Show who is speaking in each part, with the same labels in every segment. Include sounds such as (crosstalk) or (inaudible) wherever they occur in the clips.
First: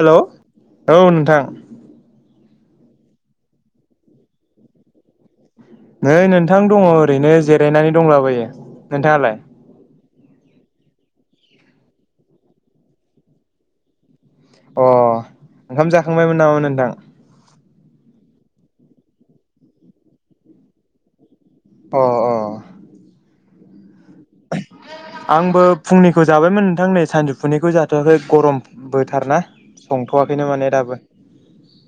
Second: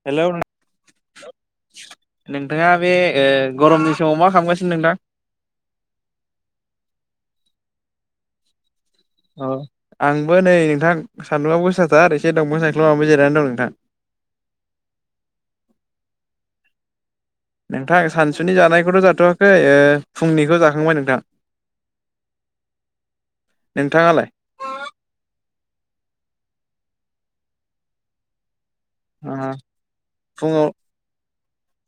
Speaker 1: Hello औ नोंथां
Speaker 2: नोंथाङा बे गरमनि समाव मा खालामगासिनो नोंथां
Speaker 1: नै नोंथां दङ ओरैनो जिरायनानै दंलाबोयो नोंथाङालाय
Speaker 2: औ आंबो नै नोंथां सान्दुङाबो गोसाथार एसे दंबो सायख्लुमाव आंबो जिरायनानै दं नोंथां
Speaker 1: अ ओंखाम जाखांबायमोन नामा नोंथां
Speaker 2: नोंथां सानसुनि जानायखौथ जाथवाखै फुंनिखौ जाखांबाय नोंथां
Speaker 1: अ अ
Speaker 2: नोंथाङालाय?
Speaker 1: आंबो फुंनिखौ जाबायमोन नोंथां नै सानजौफुनिखौ जाथआखै गरम बोथारना संथ'वाखैनो माने
Speaker 2: फुङाव
Speaker 1: दाबो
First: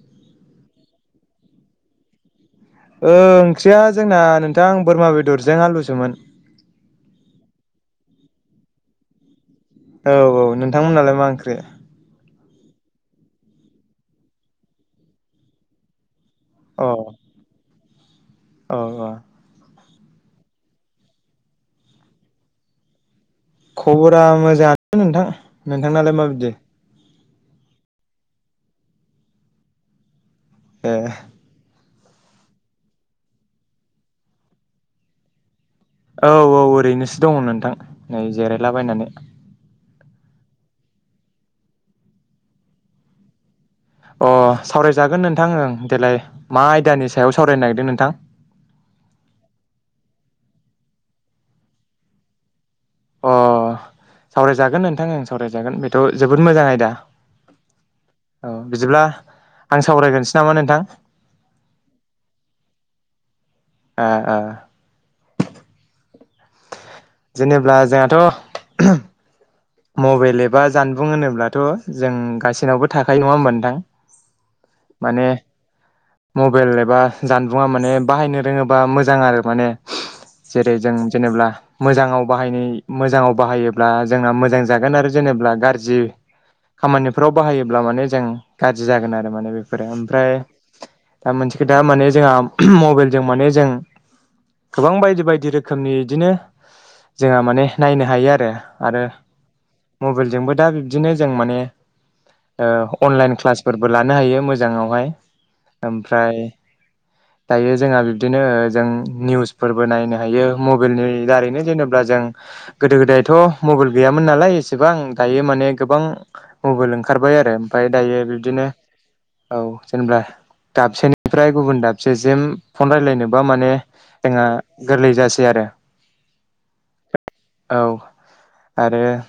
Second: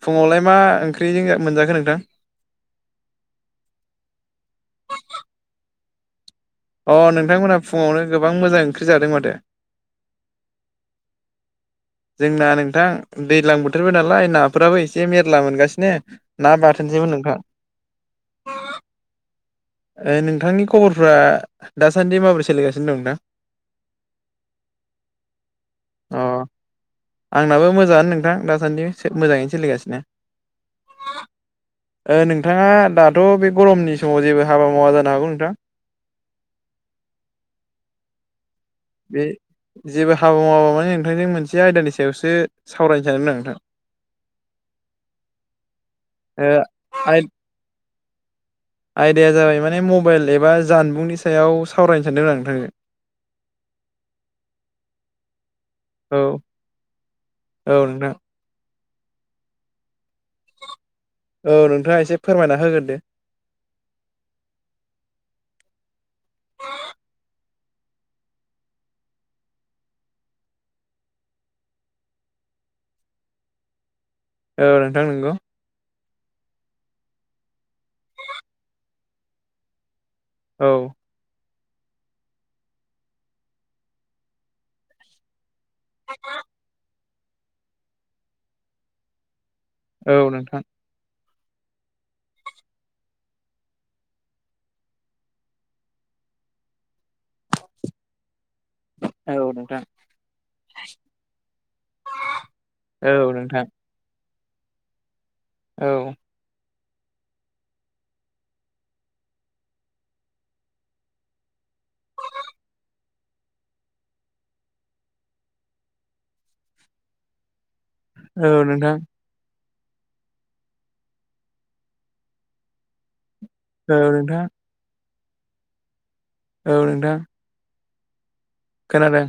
Speaker 2: फुङावलाय मा ओंख्रिजों ज मोनजाखो नोंथां
Speaker 1: ओंख्रिया जोंना नोंथां बोरमा बेदरजों आलुसोमोन
Speaker 2: अ नोंथांमोनहा फुङावनो गोबां मोजां ओंख्रि जादों माथो
Speaker 1: औ औ नोंथांमोनहालाय मा ओंख्रि
Speaker 2: जोंना नोंथां दैज्लां बोथोरबो नालाय नाफोराबो एसे मेरला मोनगासिनो ना
Speaker 1: अ
Speaker 2: बाथोनसोमोन नोंथां।
Speaker 1: औ औ।
Speaker 2: नोंथांनि खबरफ्रा दासान्दि माबोरै सोलिगासिनो दं नोंथां?
Speaker 1: खबरा मोजाङानो नोंथां नोंथांनालाय
Speaker 2: अ
Speaker 1: माबायदि?
Speaker 2: आंनाबो मोजाङानो नोंथां दासान्दि मोजाङैनो सोलिगासिनो।
Speaker 1: ए।
Speaker 2: नोंथाङा दाथ' बे गरमनि समाव जेबो हाबा मावा जानो हागौ नोंथां?
Speaker 1: औ औ ओरैनोसो दङ नोंथां नै जिरायलाबायनानै।
Speaker 2: बे जेबो हाबा मावाबा माने नोंथांजों मोनसे आयदानि सायावसो सावरायनो सानदों आं नोंथां।
Speaker 1: अ सावरायजागोन नोंथां ओं देेलाय
Speaker 2: ओ
Speaker 1: मा आयदानि
Speaker 2: आय
Speaker 1: सायाव सावरायनो नागिरदों नोंथां।
Speaker 2: आयदाया जाबाय माने मबाइल एबा जानबुंनि सायाव सावरायनो सानदोंमोन आं नोंथां।
Speaker 1: अ सावरायजागोन नोंथां ओं सावरायजागोन बेथ
Speaker 2: औ
Speaker 1: जोबोद मोजां आयदा।
Speaker 2: औ नोंथां।
Speaker 1: औ बिदिब्ला आं सावरायगोन।
Speaker 2: औ नोंथाङा एसे फोरमायना होगोरदो।
Speaker 1: ओ ओ। जेनेबा जोंहाथ' मबाइल एबा जानबुं होनोब्लाथ जों गाससिनावबो थाखायो नङा होमबा नोंथां।
Speaker 2: औ नोंथां
Speaker 1: माने
Speaker 2: नंगौ।
Speaker 1: मबाइल एबा जानबुंङा माने बाहायनो रोङोबा मोजां आरो माने।
Speaker 2: औ
Speaker 1: जेरै जों जेनेबा मोजाङाव बाहायनाय मोजाङाव बाहायोब्ला जोंना मोजां जागोन आरो जेबा गाज जि खामानिफोराव बाहायोब्ला माने जों गाज्रि जागोन आरो माने बे बेफोर
Speaker 2: औ
Speaker 1: ओमफ्राय
Speaker 2: नोंथां
Speaker 1: दा मोनसे खोथा माने जोंहा मबाइलजों माने जों गोबां बायदि बायदि रोखोमनि इदिनो जोंहा माने नायनो हायो आरो। आरो
Speaker 2: औ नोंथां
Speaker 1: मबाइलजोंबो दा बिब्दिनो जों माने। ओ
Speaker 2: औ
Speaker 1: अनलाइन
Speaker 2: नोंथां
Speaker 1: क्लासफोरबो लानो हायो मोजाङावहाय
Speaker 2: औ
Speaker 1: ओमफ्राय। दायो जोंहा बिब्दिनो जों निउसफोरबो नायनो हायो मबाइलनि दारैनो। जेनेबा जों गोदो गोदायथ' मबाइल गैयामोन नालाय एसेबां दायो माने गोबां। मबाइल ओंखारबाय आरो ओमफफ्राय दायो
Speaker 2: औ
Speaker 1: बिदिनो।
Speaker 2: नोंथां
Speaker 1: औ जेनेबा दाबसेनिफ्राय गुबुन दाबसेसिम फन रायज्लायनो। बा माने
Speaker 2: औ नोंथां
Speaker 1: जोंहा गोरलै जासै आरो।
Speaker 2: औ नोंथां।
Speaker 1: औ आरो
Speaker 2: खोनादों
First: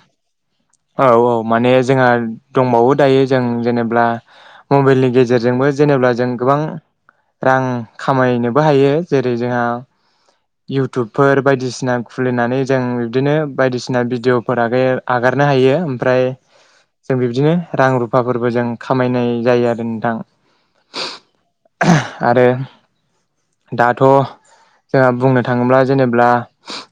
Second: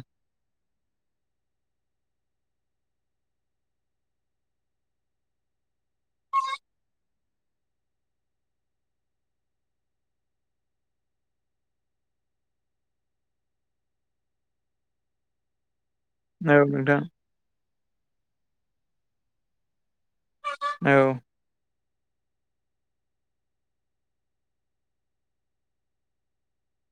Speaker 1: औ औ माने जोंहा दंबावो दायो जों जेनेब्ला मबाइलनि गेजेरजोंबो जेनेब्ला जों गोबां रां खामायनोबो हायो जेरै जोंहा इउटुबफोर बायदिसिना खुलिनानै जों बिब्दिनो बायदिसिना भिडिय'फोर आरो आगार नो हायो ओमफ्राय
Speaker 2: औ नोंथां
Speaker 1: जों बिबदिनो रां रुफाफोरबो जों खामायनाय जायो आरो थां
Speaker 2: औ
Speaker 1: आरो दाथ' जोंहा बुंनो थाङोब्ला जेनेब्ला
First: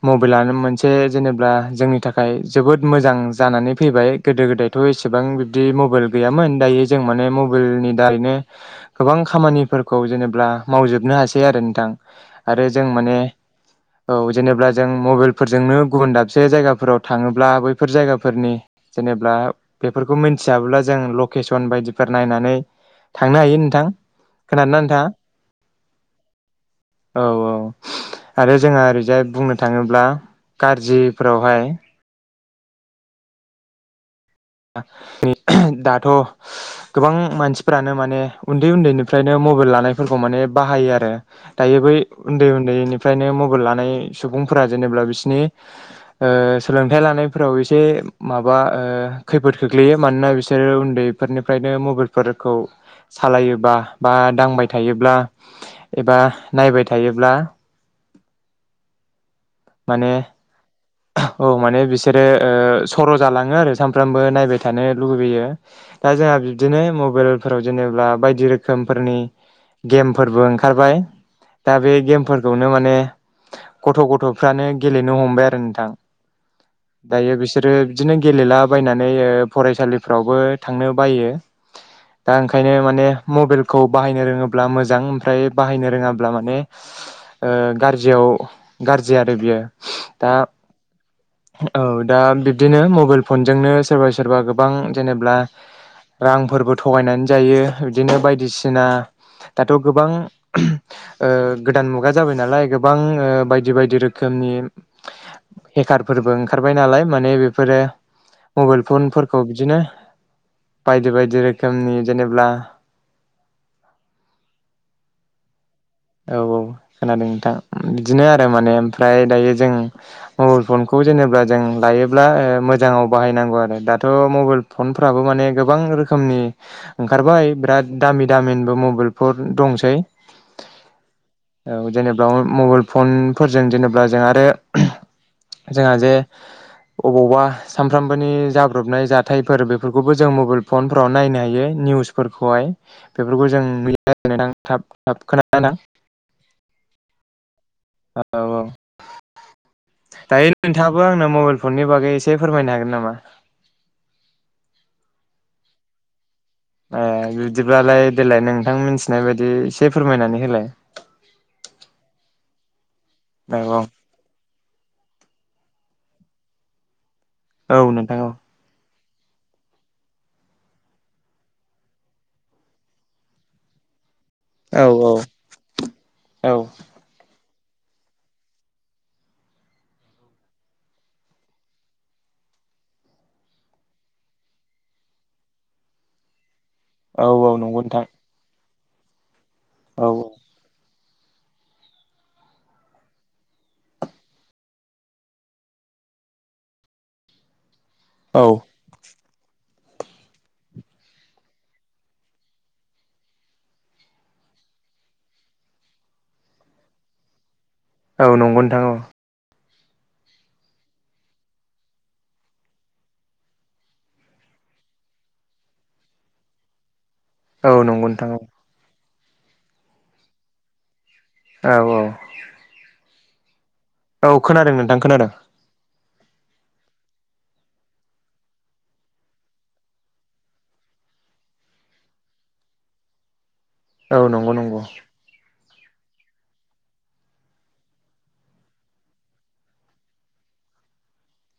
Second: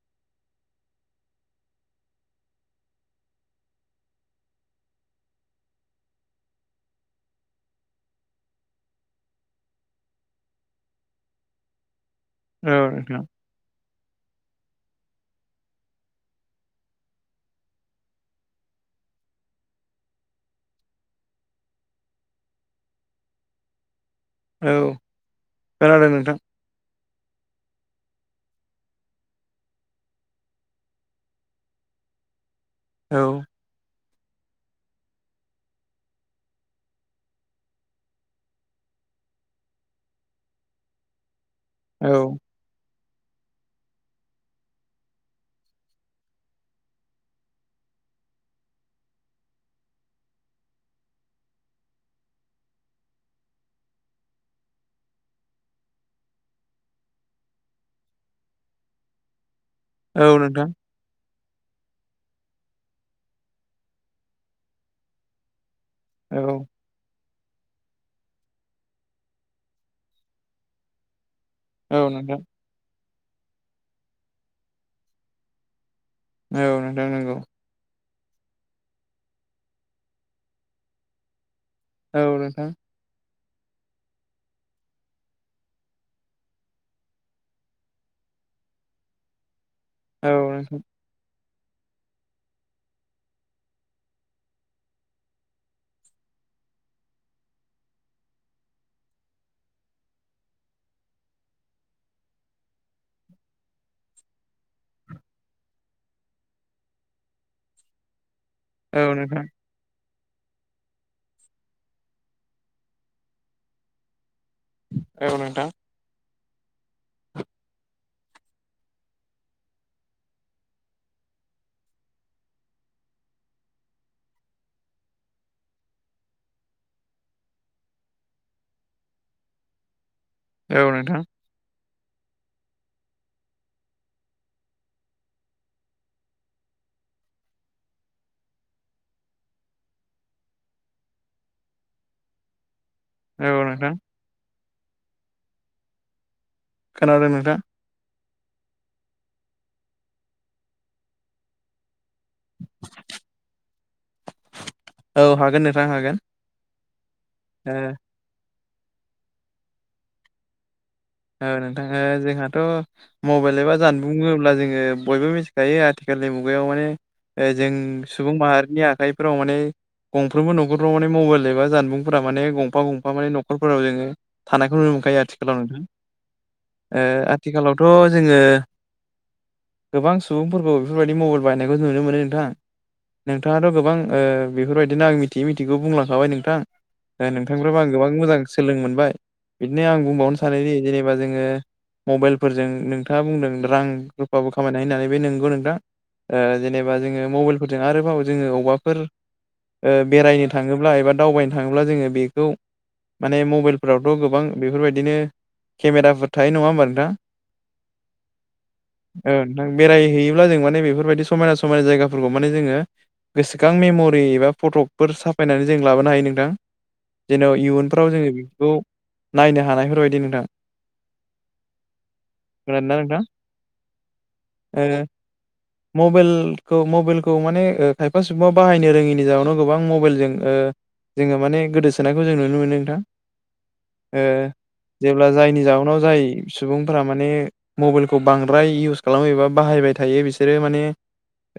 Speaker 1: मबाइलानो मोनसे जेनेब्ला जोंनि थाखाय जोबोद मोजां मोजां जानानै फैबाय गोदो गोदायथ' एसेबां बिबदि मबाइल गैयामोन दायो जों माने मबाइलनि दा। रैनो गोबां खामानिफोरखौ जेनेबा मावजोबनो हासै आरो नोंथां आरो जों
Speaker 2: औ
Speaker 1: माने
Speaker 2: नोंथां।
Speaker 1: औ जेनेबा जों मबाइलफोरजोंनो गुबुन दाबसे जायगाफोराव थाङोब्ला बैफोर जायगाफोरनि जेनेबा बेफोरखौ मिथियाब्ला जों लकेसन बायदिफोर नायनानै थांनो हायो नोंथां
Speaker 2: औ
Speaker 1: खोनादोंना नोंथाङा
Speaker 2: खोनादों नोंथां।
Speaker 1: औ औ आरो जोंहा ओरैजाय बुंनो थाङोब्ला गाज्रिफोरावहाय
Speaker 2: औ
Speaker 1: दाथ' गोबां मानसिफ्रानो माने उन्दै उन्दैनिफ्रायनो मबाइल लानायफोरखौ माने बाहायो आरो दायो बै
Speaker 2: औ
Speaker 1: उन्दै उन्दैनि फ्रायनो मबाइल लानाय सुबुंफोरा जेनेबा बिसनि सोलोंथाइ लानायफोराव एसे माबा ओ खैफोद खोख्लैयो मानोना बिसोरो उन्दैफोरनिफ्रायनो मबाइलफोरखौ सालायोबा बा दांबाय थायोब्ला एबा नायबाय थायोब्ला
Speaker 2: (unintelligible)
Speaker 1: माने
Speaker 2: औ नोंथां
Speaker 1: औ माने बिसोरो ओ सर' जालाङो आरो सानफ्रामबो नायबाय थानो लुुबैैयो। दा
Speaker 2: औ
Speaker 1: जोंहा बिबदिनो मबाइल फोराव जेनेबि बायदि रोखोमफोरनि गेमफोरबो ओंखारबाय। दा बे
Speaker 2: औ नोंथां
Speaker 1: गेमफोरखौनो माने गथ' गथ'फ्रानो गेलेनो हमबाय आरो नोंथां
Speaker 2: औ नोंथां
Speaker 1: दायो
Speaker 2: नंगौ
Speaker 1: बिसोरो बिदिनो गेलेलाबायनानै ओ फरायसालिफ्रावबो थांनो बायो।
Speaker 2: औ
Speaker 1: दा
Speaker 2: नोंथां
Speaker 1: ओंखायनो माने मबाइलखौ बाहायनो रोङोब्ला मोजां ओमफ्राय बाहायनो रोङाब्ला माने ओ गाज्रियाव औ गाज्रि आरो बियो
Speaker 2: औ
Speaker 1: दा
Speaker 2: नोंथां
Speaker 1: औ दा बिब्दिनो मबाइल फनजोंनो सोरबा सोरबा गोबां जेनेब्ला रांफोरबो थगायनानै जायो। बिदिनो बायदिसिना दाथ' गोबां गोदान मुगा जाबाय नालाय गोबां बायदि बायदि रोखोम नि हेकारफोरबो ओंखारबाय नालाय माने बेफोरो मबाइल
Speaker 2: औ
Speaker 1: फनफोरखौ
Speaker 2: नोंथां
Speaker 1: बिदिनो बायदि बायदि रोखोमनि जेनेब्ला
Speaker 2: औ नोंथां
Speaker 1: औ औ खोनादों नोंथां बिदिनो आरो माने ओमफ्राय दायो जों मबाइल फनखौ जेन होनोब्ला जों लायोब्ला मोजाङाव बाहायनांगौ आरो दाथ' मबाइल फनफ्राबो माने गोबां रोखोम नि ओंखारबाय बिराद दामि दामिनिबो मबेल पद दंसै।
Speaker 2: औ नोंथां
Speaker 1: औ जेनेबा अ मबाइल फनफोरजों जेनेबा जों आरो जोंहा जे अबावबा सानफ्रामबोनि जाब्रबनाय जाथायफोर बेफोरखौबो जों मबाइल फनफोराव नायनो हायो। निउसफोरखौहाय बेफोरखौ
Speaker 2: औ
Speaker 1: जों
Speaker 2: नोंथां
Speaker 1: मिलायायनो थाब थाब खोनानो नोथां।
Speaker 2: खानादों नोंथां।
Speaker 1: औ औ दायो नोंथाङाबो आंनो मबाइल फननि बागै एसे एसे फोरमायनो हागोन नामा?
Speaker 2: औ हागोन नोंथां हागोन।
Speaker 1: ओ
Speaker 2: ओ
Speaker 1: बिबदिब्लालाय देलाय नोंथां मिथिनाय बायदि एसे फोरमायनानै होलाय।
Speaker 2: औ नोंथां ओ मबेल
Speaker 1: औ
Speaker 2: एबा जानुङोब्ला जोङो बयबो मिथिखायो आथिखालनि मुगाहायाव ओ जों
Speaker 1: औ नोंथां औ
Speaker 2: सुबुं माहारिनि आखाइफोराव माने गंफ्रोमबो न'खरफ्राव माने मबाइल एबा जानबुंफोरा माने गंफा गंफा माने नखरफोराव जोङो थानायखौ
Speaker 1: औ
Speaker 2: नुनो मोनखायो आथिखालाव नोंथां
Speaker 1: औ
Speaker 2: ओ आथिखालावथ' जोङो गोबां सुबुंफोरखौ बेफोरबायदि मबाइल बायनायखौ नुनो मोनो नोंथां। नोंथाङाथ' गोबां ओ बेफोरबायदिनो आं मिथियै मिथिगौ बुंलांखाबाय नोंथां। दा
Speaker 1: औ औ
Speaker 2: नोंथांफ्राबो
Speaker 1: नंगौ
Speaker 2: आं
Speaker 1: नोंथां
Speaker 2: गोबां मोजां सोलों मोनबाय बिदिनो आं
Speaker 1: औ
Speaker 2: बुंबावनो सानोदि जेनेबा जोङो मबाइलफोरजों नोंथाङा बुंदों रां रुफाबो खामायनो हायो होननानै बे नंगौ नोंथां। ओ जेनेबा जोङो मबाइलफोरजों आरोबाव
Speaker 1: औ
Speaker 2: जोङो अबाफोर ओ बेरायनो थाङोब्ला एबा दावबायनो थाङोब्ला जोङो बेखौ माने मबाइलफोरावथ' गोबां बेफोरबायदिनो केमेराफोर थायो नङा होमबा नोंथां?
Speaker 1: औ नंगौ नोंथां औ।
Speaker 2: ओ बेरायहैयोब्ला जों माने बेफोरबायदि समायना समायना जायगाफोरखौ माने जोङो। गोसोखां मेम'रि एबा फट'फोर साफायनानै जों लाबोनो हायो नोंथां। जेन'बा
Speaker 1: औ
Speaker 2: इयुनफ्राव
Speaker 1: नंगौ नोंथां
Speaker 2: जोङो बेखौ नायनो हानायफोरबायदि नोंथां।
Speaker 1: औ औ औ
Speaker 2: खोनादोंना नोंथां।
Speaker 1: औ खोनादों नोंथां खोनादों।
Speaker 2: मबेलखो मबेलखौ माने खायफा सुबुंङा बाहायनो रोङिनि जाहोनाव गोबां मबाइलजों ओ। जोङो माने गोदोसोनायखौ जों नुनो मोनो नोंथां। ओ
Speaker 1: औ नंगौ नंगौ।
Speaker 2: जेब्ला जायनि जाहोनाव जाय सुबुंफोरा माने मबाइलखौ बांद्राय इउस खालामोबा बाहायबाय थायो। बिसोरो माने।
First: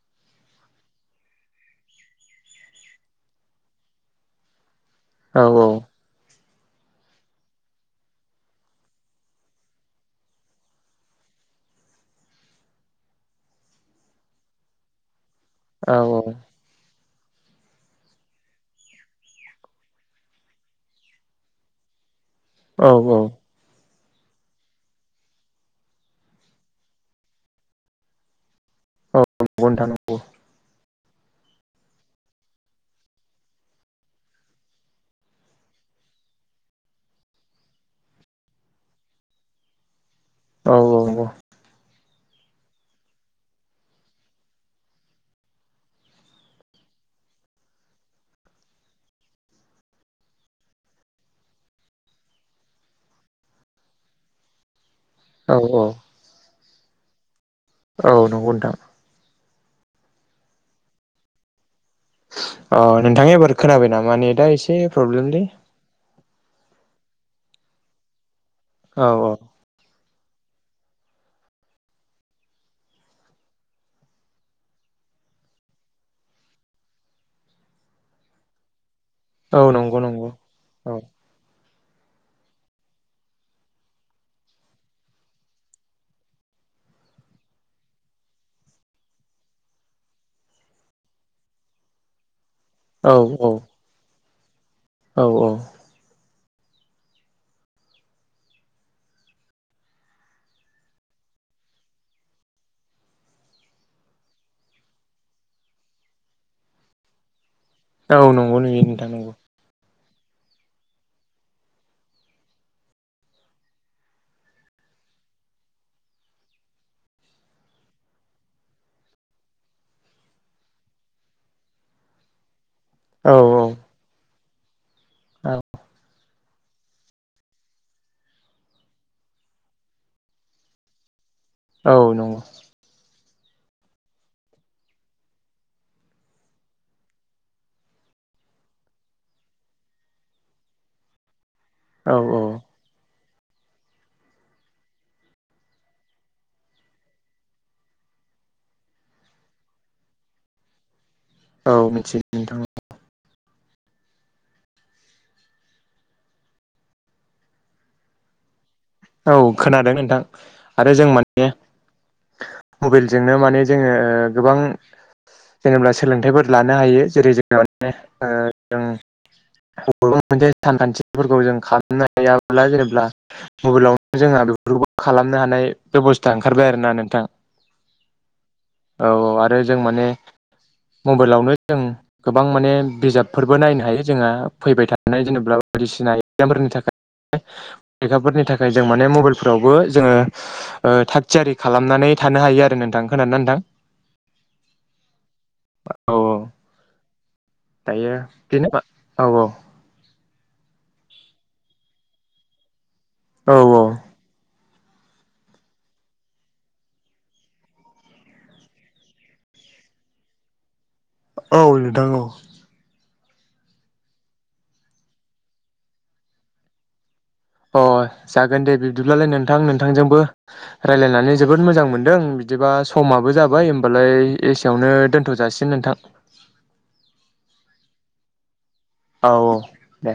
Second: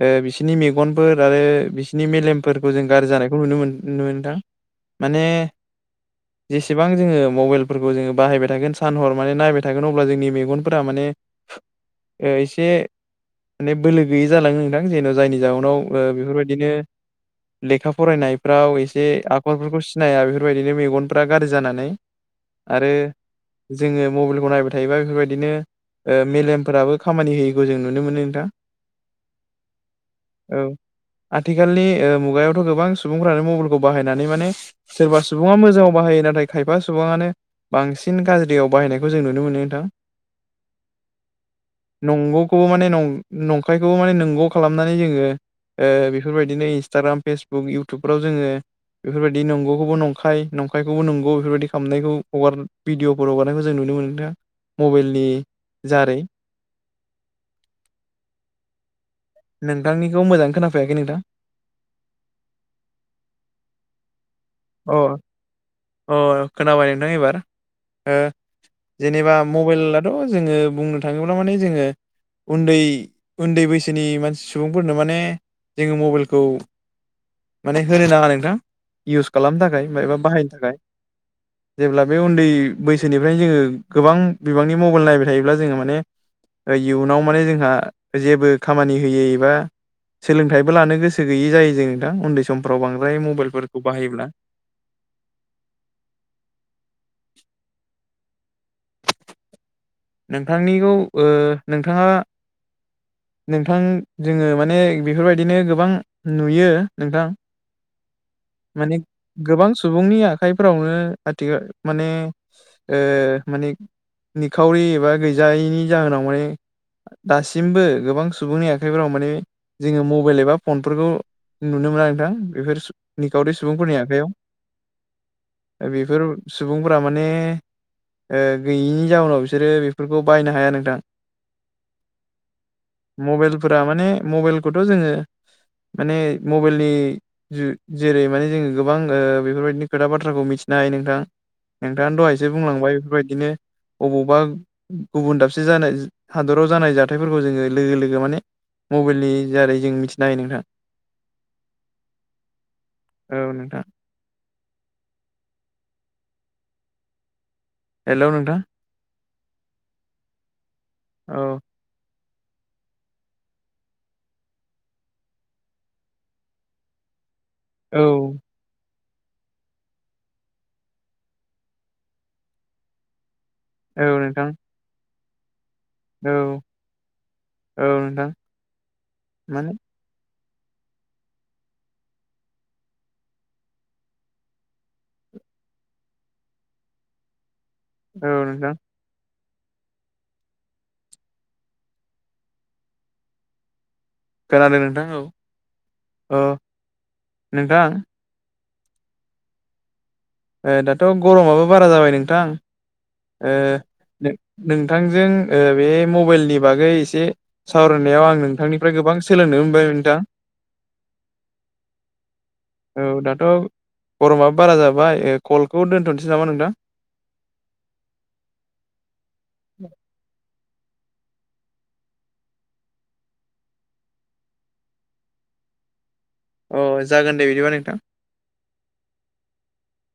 Speaker 2: ओ बिसिनि मेगनफोर आरो बिसिनि मेलेमफोरखौ जों गारजि जानायखौ नुनो मोन नुनो नोथां। माने
Speaker 1: औ
Speaker 2: जेसेबां जोङो मबाइलफोरखौ जोङो बाहायबाय था थोगोन सान हर माने नायबाय थागोन अब्ला जोंनि मेगनफोरा माने ओ इसे। माने बोलो गैयै जालाङो नोंथां जेन' जायनि जाउनाव
Speaker 1: औ
Speaker 2: बेफोरबायदिनो। लेखा फरायनायफ्राव एसे आखरफोरखौ सिनाया बेफोरबायदिनो मेगनफ्रा गाज्रि जानानै। आरो
Speaker 1: औ औ।
Speaker 2: जोङो मबाइलखौ नायबाय थायोबा बेफोरबायदिनो। ओ मेलेमफोराबो खामानि होयैखौ जों नुनो मोनो नोंथां।
Speaker 1: औ (unintelligible) थानांगौ।
Speaker 2: (inaudible) आथिखालनि ओ मुगायावथ' गोबां सुबुंफ्रानो मबाइलखौ बाहायनानै माने सोरबा सुबुङा मोजाङाव बाहायो नाथ नाथाय खायफा सुबुंआनो बांसिन गाज्रियाव बाहायनायखौ जों नुनो मोनो नोंथां।
Speaker 1: औ औ नंगौ।
Speaker 2: नंगौखौबो माने नं-नंखायखौबो माने नंगौ खालामनानै जोङो। ओ बेफोरबायदिनो इन्सटाग्राम फेसबुक इउटुबफ्राव जोङो। बेफोरबायदि नंगौखौबो नंखाय नंखायखौबो नंगौ बेफोरबायदि खामनायखौबो। हगार भिडिअ'फोर हगारनायखौ जों नुनो मोनदों मबाइलनि
Speaker 1: औ
Speaker 2: जारै।
Speaker 1: औ नंगौ नोंथां।
Speaker 2: नोंथांनिखौ मोजाङै खोनाफैयाखै नोंथां?
Speaker 1: अ नोंथां एबार खोनाबाय नामा नेदा एसे
Speaker 2: अ
Speaker 1: प्रब्लेमलै
Speaker 2: अ खोनाबाय नोंथां एबार ओ
Speaker 1: औ
Speaker 2: जेनेबा
Speaker 1: औ
Speaker 2: मबाइल। थ' जोङो बुंनो थाङोब्ला माने जोङो उन्दै उन्दै बैसो सिनि मानसि सुबुंफोरनो माने जोङो मबाइलखौ माने होनो नाङा नोंथां। इउस खालामनो
Speaker 1: औ
Speaker 2: थाखाय
Speaker 1: नंगौ
Speaker 2: माइबा
Speaker 1: नंगौ
Speaker 2: बाहायनो थाखाय।
Speaker 1: औ
Speaker 2: जेब्ला बे उन्दै बैसोनिफ्रायनो जोङो गोबां बिबांनि मबाइल नायबाय थायोब्ला जोङो माने। इयुनाव माने जोंहा जेबो। खामानि होयै एबा सोलोंथाइबो लानो गोसो गैयै जायो जों नोंथां उन्दै सम। फोराव
Speaker 1: औ
Speaker 2: बांद्राय
Speaker 1: औ
Speaker 2: मबाइलफोरखौ बाहायोब्ला।
Speaker 1: औ औ।
Speaker 2: नोंथांनिखौ ओ नोंथाङा? नोंथां जोङो माने बेफोरबायदिनो गोबां नुयो नोंथां।
Speaker 1: औ नंगौ नुयो
Speaker 2: माने
Speaker 1: नोंथां नंगौ।
Speaker 2: गोबां सुबुंनि आखाइफोरावनो आथिखाल माने ओ माने निखावरि एबा गैजायैनि जाहोनाव माने। दासिमबो गोबां सुबुंनि आखाइफोराव माने जोङो मबाइल एबा फनफोरखौ नुनो मोना नोंथां बेफोर
Speaker 1: औ
Speaker 2: निखावरि सुबुंफोरनि आखाइयाव।
Speaker 1: औ
Speaker 2: बेफोर सुबुंफोरा माने। ओ गैयिनि जाउनाव बिसोरो बेफोरखौ बायनो हाया नोंथां।
Speaker 1: औ नंगौ।
Speaker 2: मबाइलफोरा माने मबाइलखौथ' जोङो माने मबाइलनि जु जेरै माने जोङो गोबां ओ बेफोरबायदिनि खोथा बाथ्राखौ मिथिनो हायो नोंथां। नोंथाङा
Speaker 1: औ औ
Speaker 2: दहायसो बुंलांबाय बेफोरबायदिनो अबावबा गुबुन दाबसे जानाय हादराव जानाय जाथायफोरखौ जोङो लोगो लोगो माने मबाइलनि दारै जों मिथिनो हायो नोंथां।
Speaker 1: औ मिथियो नोंथां।
Speaker 2: औ नोंथां। हेलौ नोंथां।
Speaker 1: औ खोनादों नोंथां आरो जों माने
Speaker 2: औ
Speaker 1: मबाइलजोंनो माने जोङो गोबां जेनेब्ला सोलोंथाइफोर लानो हायो जेरै जों ओ
Speaker 2: औ
Speaker 1: जों बबेबा मोनसे सानखान्थिफोरखौ जों खालामनो हायाब्ला जेनेब्ला मबाइलावनो
Speaker 2: औ
Speaker 1: जोंहा
Speaker 2: नोंथां
Speaker 1: बेफोरखौबो खालामनो हानाय
Speaker 2: औ
Speaker 1: बेब'स्था ओंखारबाय आरोना नोंथां
Speaker 2: औ नोंथां
Speaker 1: औ औ आरो जों माने
Speaker 2: (inaudible)
Speaker 1: मबाइलावनो जों गोबां माने बिजाबफोरबो नायनो हायो जोंहा फैबाय थानाय जेनेबा बायदिसि सिना एकजाम फोरनि थाखाय
Speaker 2: औ
Speaker 1: फरिखाफोरनि
Speaker 2: नोंथां
Speaker 1: थाखाय जों माने मबाइल फोरावबो जोङो ओ थाग-थियारि खालामनानै थानो हायो आरो नोंथां खोनानो नोंथां?
Speaker 2: खोनादों नोंथां औ औ।
Speaker 1: दायो बिदिनो औ औ।
Speaker 2: दाथ' गरमाबो बारा जाबाय नों
Speaker 1: औ
Speaker 2: नोंथांजों ओ बे मबाइलनि बागै एसे सावरायनायाव आं नोंथांनिफ्राय गोबां सोलोंनो मोनबाय नोंथां।
Speaker 1: औ नोंथां औ।
Speaker 2: औ दाथ' गरमाबो बारा जाबाय ओ कलखौ दोन्थ'नोसै नामा नोंथां?
Speaker 1: अ जागोन दे बिब्दिब्लालाय नोंथां नोंथांजोंबो रायलायनानै जोबोद मोजां मोनदों बिदिबा समाबो जाबाय होमबालाय एसेयावनो दोनथ' जासिगोन नोंथां।
Speaker 2: अ जागोन दे बिदिबा नोंथां।
Speaker 1: औ औ दे।